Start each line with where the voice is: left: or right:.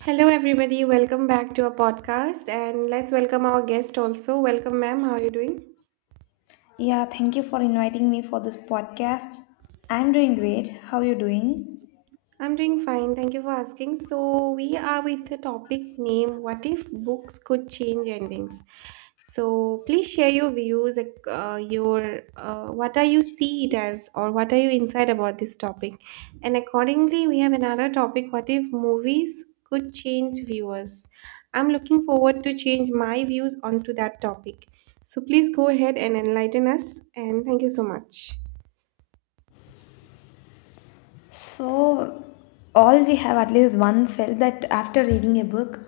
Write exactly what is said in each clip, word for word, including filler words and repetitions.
right: Hello, everybody. Welcome back to our podcast, and let's welcome our guest also. Welcome, ma'am. How are you doing?
left: Yeah, thank you for inviting me for this podcast. I'm doing great. How are you doing?
right: I'm doing fine. Thank you for asking. So, we are with the topic name What if books could change endings? So, please share your views, like, uh, your uh, what are you see it as, or what are you inside about this topic? And accordingly, we have another topic What if movies could change viewers? I'm looking forward to change my views onto that topic. So, please go ahead and enlighten us. And thank you so much.
left: So, all we have at least once felt that after reading a book,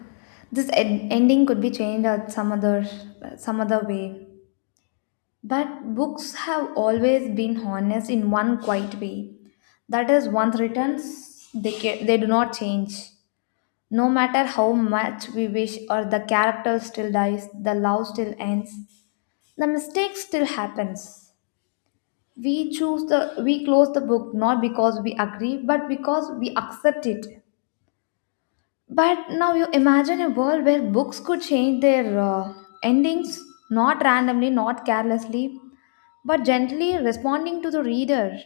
left: this ed- ending could be changed at some other some other way. But books have always been honest in one quiet way. That is, once written, they ca- they do not change. No matter how much we wish, or the character still dies, the love still ends, the mistake still happens. We choose the we close the book, not because we agree, but because we accept it. But now you imagine a world where books could change their uh, endings, not randomly, not carelessly, but gently responding to the reader.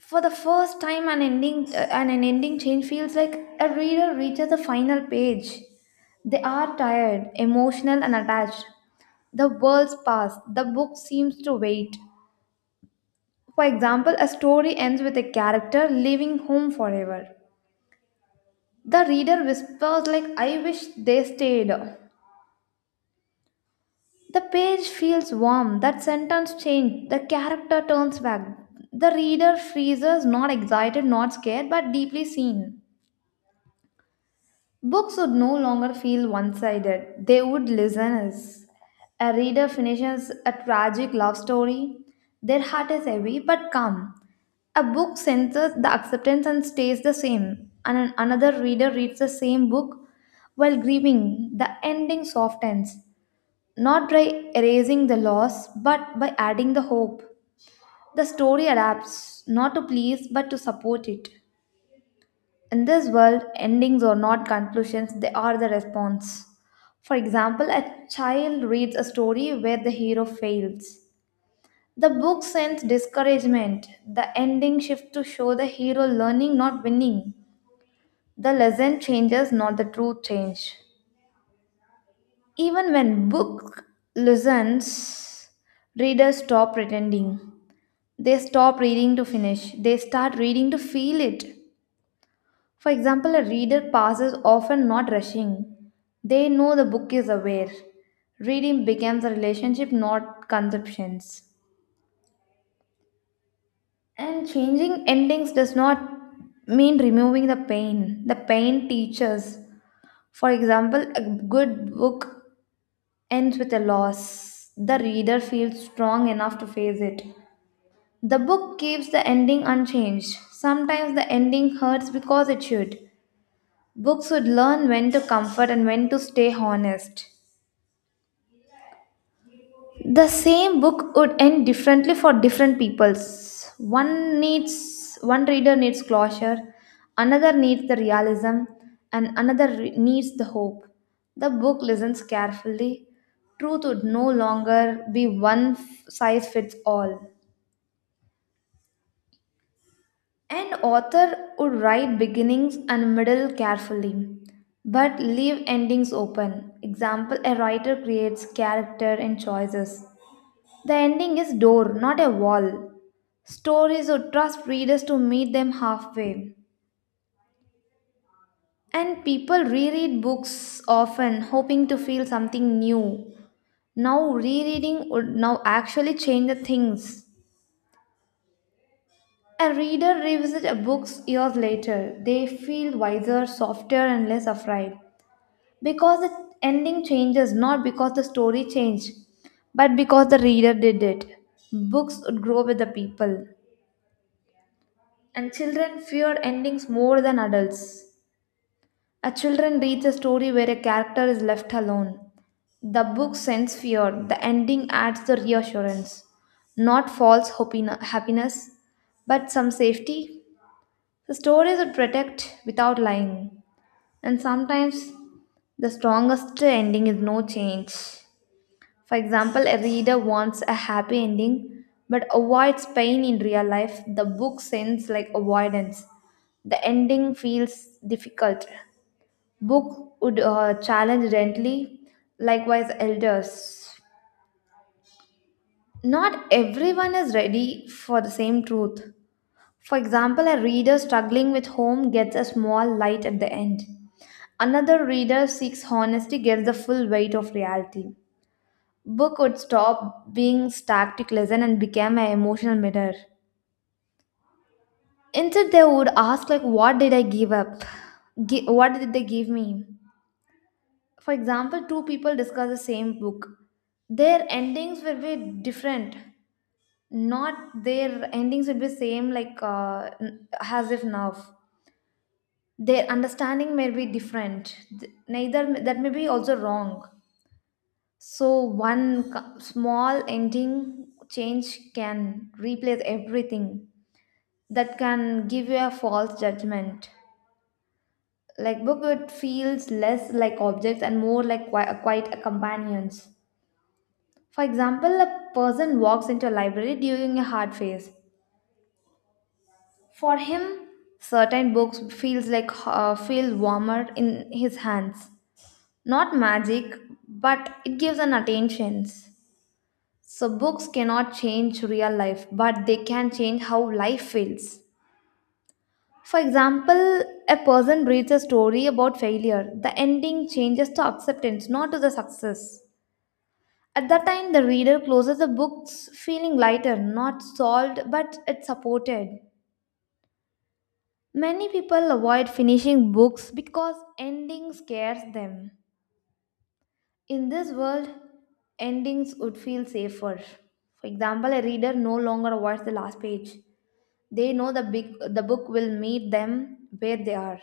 left: For the first time, an ending uh, and an ending change feels like a reader reaches the final page. They are tired, emotional and attached. The world's past, the book seems to wait. For example, a story ends with a character leaving home forever. The reader whispers like I wish they stayed. The page feels warm, that sentence changed, the character turns back. The reader freezes, not excited, not scared, but deeply seen. Books would no longer feel one sided, they would listen us. A reader finishes a tragic love story, their heart is heavy but calm. A book senses the acceptance and stays the same, and an- another reader reads the same book while grieving. The ending softens, not by erasing the loss but by adding the hope. The story adapts, not to please but to support it. In this world, endings are not conclusions, they are the response. For example, a child reads a story where the hero fails. The book sends discouragement. The ending shifts to show the hero learning, not winning. The lesson changes, not the truth change. Even when book listens, readers stop pretending. They stop reading to finish. They start reading to feel it. For example, a reader passes often not rushing. They know the book is aware. Reading becomes a relationship, not conceptions. And changing endings does not mean removing the pain. The pain teaches. For example, a good book ends with a loss. The reader feels strong enough to face it. The book keeps the ending unchanged. Sometimes the ending hurts because it should. Books would learn when to comfort and when to stay honest. The same book would end differently for different peoples. One needs one reader needs closure, another needs the realism, and another re- needs the hope. The book listens carefully. Truth would no longer be one f- size fits all. An author would write beginnings and middle carefully, but leave endings open. Example, a writer creates character and choices. The ending is door, not a wall. Stories would trust readers to meet them halfway. And people reread books often, hoping to feel something new. Now, rereading would now actually change the things. A reader revisits a book years later. They feel wiser, softer, and less afraid, because the ending changes, not because the story changed, but because the reader did it. Books would grow with the people. And children fear endings more than adults. A children reads a story where a character is left alone. The book sends fear. The ending adds the reassurance, not false hopina- happiness, but some safety. The stories would protect without lying. And sometimes the strongest ending is no change. For example, a reader wants a happy ending but avoids pain in real life. The book sends like avoidance. The ending feels difficult. Book would uh, challenge gently, likewise, elders. Not everyone is ready for the same truth. For example, a reader struggling with home gets a small light at the end. Another reader seeks honesty, gets the full weight of reality. Book would stop being static lesson and became an emotional mirror. Instead, they would ask like, "What did I give up? Gi- what did they give me?" For example, two people discuss the same book. Their endings will be different. Not their endings will be same like uh, n- as if now. Their understanding may be different. Th- Neither that may be also wrong. So one co- small ending change can replace everything. That can give you a false judgment. Like book, it feels less like objects and more like qui- quite a companions. For example, a person walks into a library during a hard phase. For him, certain books feels like uh, feel warmer in his hands. Not magic, but it gives an attention. So, books cannot change real life, but they can change how life feels. For example, a person reads a story about failure. The ending changes to acceptance, not to the success. At that time, the reader closes the books feeling lighter, not solved, but it's supported. Many people avoid finishing books because ending scares them. In this world, endings would feel safer. For example, a reader no longer avoids the last page. They know the big the book will meet them where they are.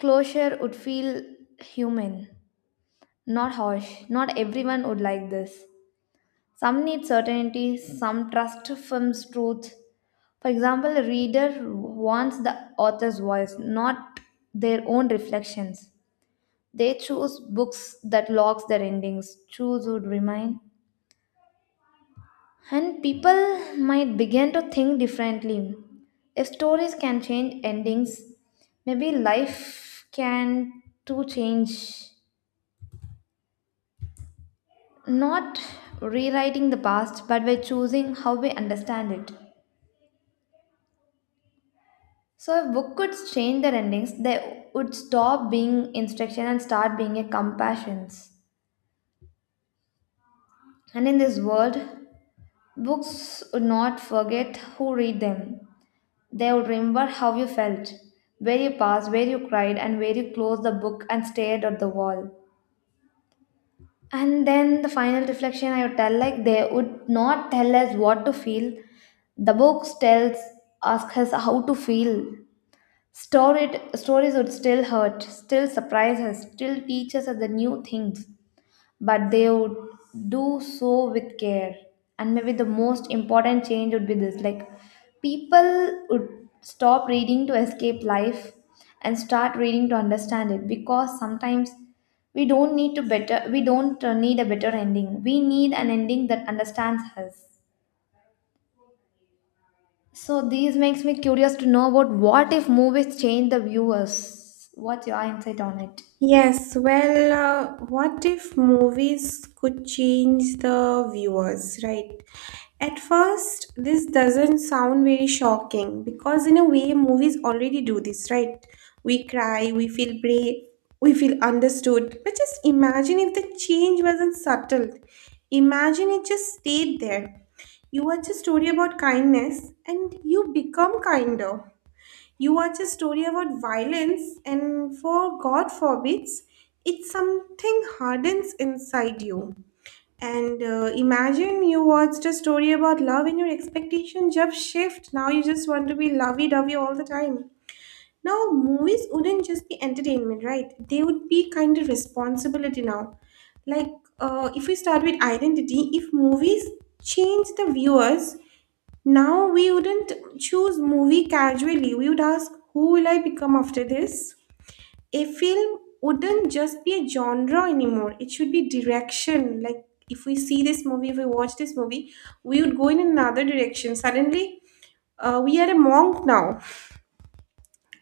left: Closure would feel human, not harsh. Not everyone would like this. Some need certainty, some trust film's truth. For example, a reader wants the author's voice, not their own reflections. They choose books that locks their endings, choose would remain. And people might begin to think differently. If stories can change endings, maybe life can too change. Not rewriting the past, but by choosing how we understand it. So, if book could change their endings, they would stop being instruction and start being a compassions. And in this world, books would not forget who read them. They would remember how you felt, where you paused, where you cried, and where you closed the book and stared at the wall. And then the final reflection I would tell like they would not tell us what to feel. The books tells ask us how to feel. Story stories would still hurt, still surprise us, still teach us the new things, but they would do so with care. And maybe the most important change would be this like, people would stop reading to escape life and start reading to understand it, because sometimes we don't need to better we don't uh, need a better ending, we need an ending that understands us. So these makes me curious to know about what if movies change the viewers. What's your insight on it?
right: Yes, well, uh, what if movies could change the viewers, right? At first, this doesn't sound very shocking because, in a way, movies already do this, right? We cry, we feel brave, we feel understood. But just imagine if the change wasn't subtle. Imagine it just stayed there. You watch a story about kindness and you become kinder. You watch a story about violence, and for God forbids, it's something hardens inside you. And uh, imagine you watched a story about love, and your expectation just shift. Now you just want to be lovey-dovey all the time. Now movies wouldn't just be entertainment, right? They would be kind of responsibility now. Like uh, if we start with identity, if movies change the viewers, now we wouldn't choose movie casually. We would ask, who will I become after this? A film wouldn't just be a genre anymore. It should be direction. Like if we see this movie, if we watch this movie, we would go in another direction. Suddenly, uh, we are a monk now.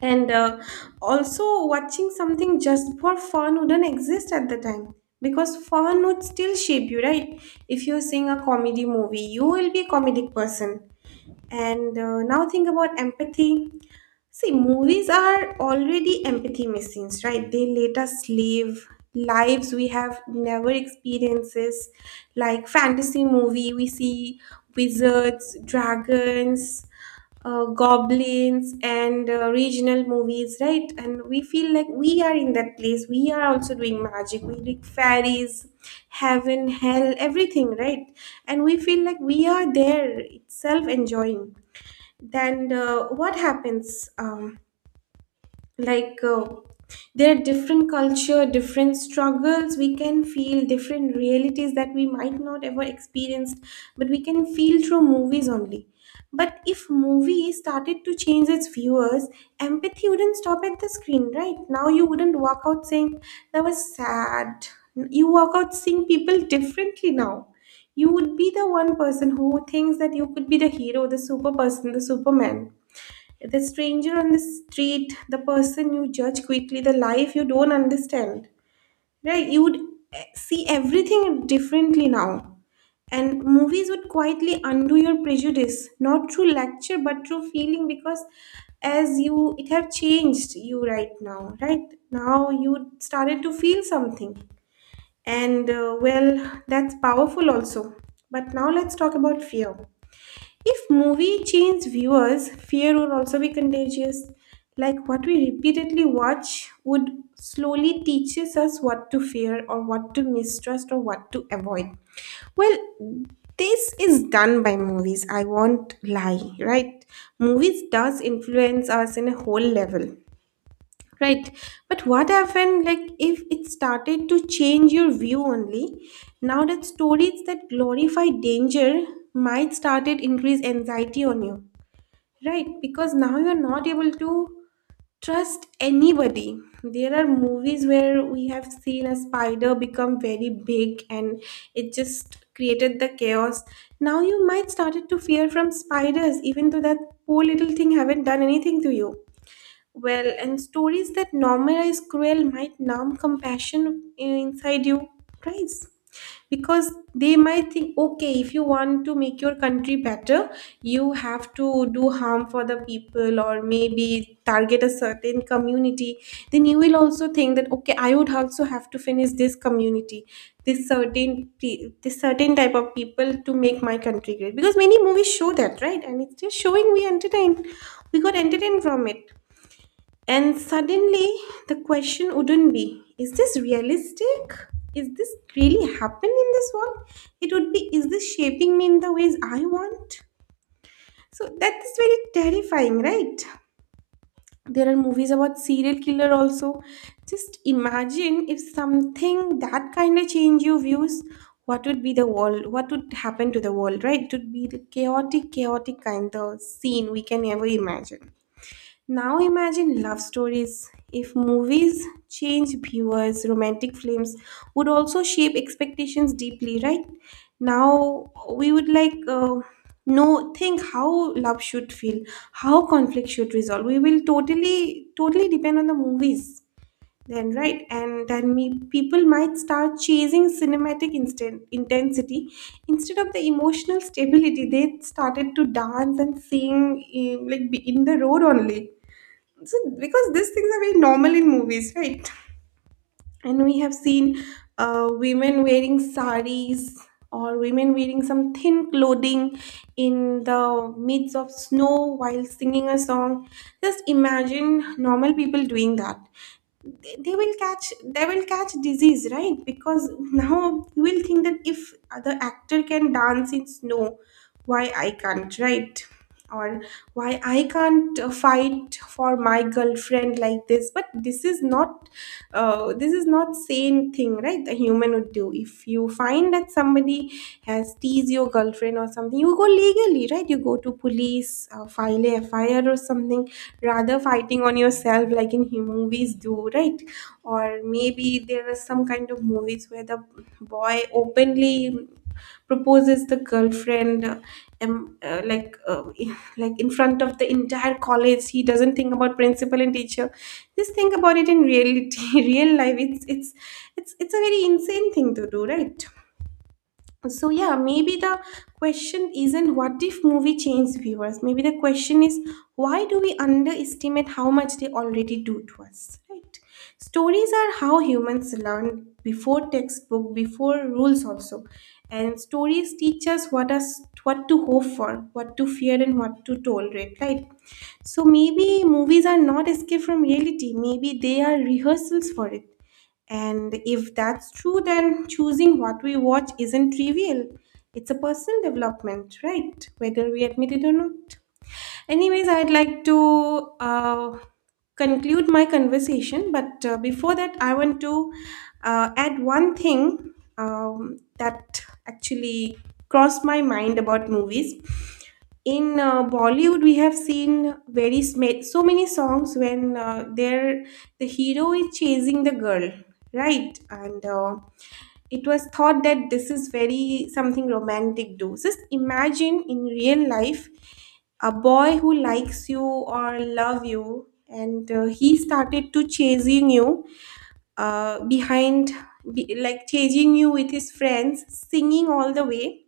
right: And uh, also, watching something just for fun wouldn't exist at the time because fun would still shape you, right? If you're seeing a comedy movie, you will be a comedic person. And uh, now think about empathy. See, movies are already empathy machines, right? They let us live lives we have never experiences, like fantasy movie we see, wizards, dragons, uh, goblins, and uh, regional movies, right? And we feel like we are in that place, we are also doing magic, we like fairies, heaven, hell, everything, right? And we feel like we are there itself enjoying. Then uh, what happens um, like uh, there are different culture, different struggles, we can feel different realities that we might not ever experienced, but we can feel through movies only. But if movie started to change its viewers, empathy wouldn't stop at the screen. Right now, you wouldn't walk out saying that was sad. You walk out seeing people differently now. You would be the one person who thinks that you could be the hero, the super person, the superman, the stranger on the street, the person you judge quickly, the life you don't understand. Right? You would eh, see everything differently now. And movies would quietly undo your prejudice, not through lecture, but through feeling, because as you, it have changed you right now, right? Now you started to feel something. And uh, well, that's powerful also. But now let's talk about fear. If movie change viewers, fear would also be contagious. Like what we repeatedly watch would slowly teaches us what to fear or what to mistrust or what to avoid. Well, this is done by movies. I won't lie, right? Movies does influence us in a whole level. Right. But what happened, like, if it started to change your view only? Now that stories that glorify danger might started increase anxiety on you. Right. Because now you're not able to trust anybody. There are movies where we have seen a spider become very big and it just created the chaos. Now you might started to fear from spiders, even though that poor little thing haven't done anything to you. Well, and stories that normalize cruel might numb compassion inside you, guys. Because they might think, okay, if you want to make your country better, you have to do harm for the people or maybe target a certain community. Then you will also think that, okay, I would also have to finish this community, this certain pe- this certain type of people to make my country great. Because many movies show that, right? And it's just showing we entertain. We got entertained from it, and suddenly the question wouldn't be, is this realistic? Is this really happen in this world? It would be, is this shaping me in the ways I want? So that is very terrifying, right? There are movies about serial killer also. Just imagine if something that kind of change your views, what would be the world? What would happen to the world, right? It would be the chaotic, chaotic kind of scene we can ever imagine. Now imagine love stories. If movies change viewers, romantic films would also shape expectations deeply, right? Now we would like uh, know think how love should feel, how conflict should resolve. We will totally totally depend on the movies then, right? And then me people might start chasing cinematic instant intensity instead of the emotional stability. They started to dance and sing in, like in the road only. So because these things are very normal in movies, right? And we have seen uh, women wearing saris, or women wearing some thin clothing in the midst of snow while singing a song. Just imagine normal people doing that. They they will catch they will catch disease, right? Because now you will think that if the actor can dance in snow, why I can't, right? Or why I can't uh, fight for my girlfriend like this? But this is not uh, this is not sane thing, right? A human would do, if you find that somebody has teased your girlfriend or something, you go legally, right? You go to police, uh, file a fir or something, rather fighting on yourself like in him movies do, right? Or maybe there are some kind of movies where the boy openly proposes the girlfriend, uh, um, uh, like uh, like in front of the entire college, he doesn't think about principal and teacher. Just think about it in reality. Real life, it's it's it's it's a very insane thing to do, right? So yeah, maybe the question isn't what if movie changed viewers. Maybe the question is, why do we underestimate how much they already do to us, right? Stories are how humans learn before textbook, before rules also. And stories teach us what us what to hope for, what to fear, and what to tolerate, right? So maybe movies are not escape from reality, maybe they are rehearsals for it. And if that's true, then choosing what we watch isn't trivial. It's a personal development, right? Whether we admit it or not. Anyways, I'd like to uh, conclude my conversation, but uh, before that, I want to uh, add one thing um, that actually crossed my mind about movies. In uh, Bollywood, we have seen very sma- so many songs when uh, there the hero is chasing the girl, right? And uh, it was thought that this is very something romantic. Do just imagine in real life a boy who likes you or love you, and uh, he started to chasing you uh, behind, be, like chasing you with his friends, singing all the way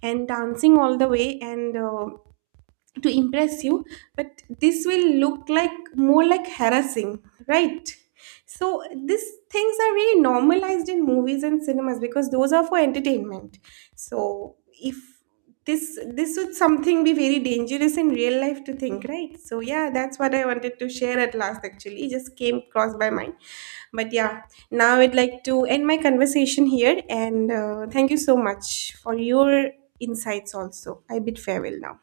right: and dancing all the way and. Uh, to impress you, but this will look like more like harassing, right? So these things are really normalized in movies and cinemas because those are for entertainment. So if this this would something be very dangerous in real life to think, right? So yeah, that's what I wanted to share at last. Actually, it just came across my mind. But yeah, now I'd like to end my conversation here, and uh, thank you so much for your insights also. I bid farewell now.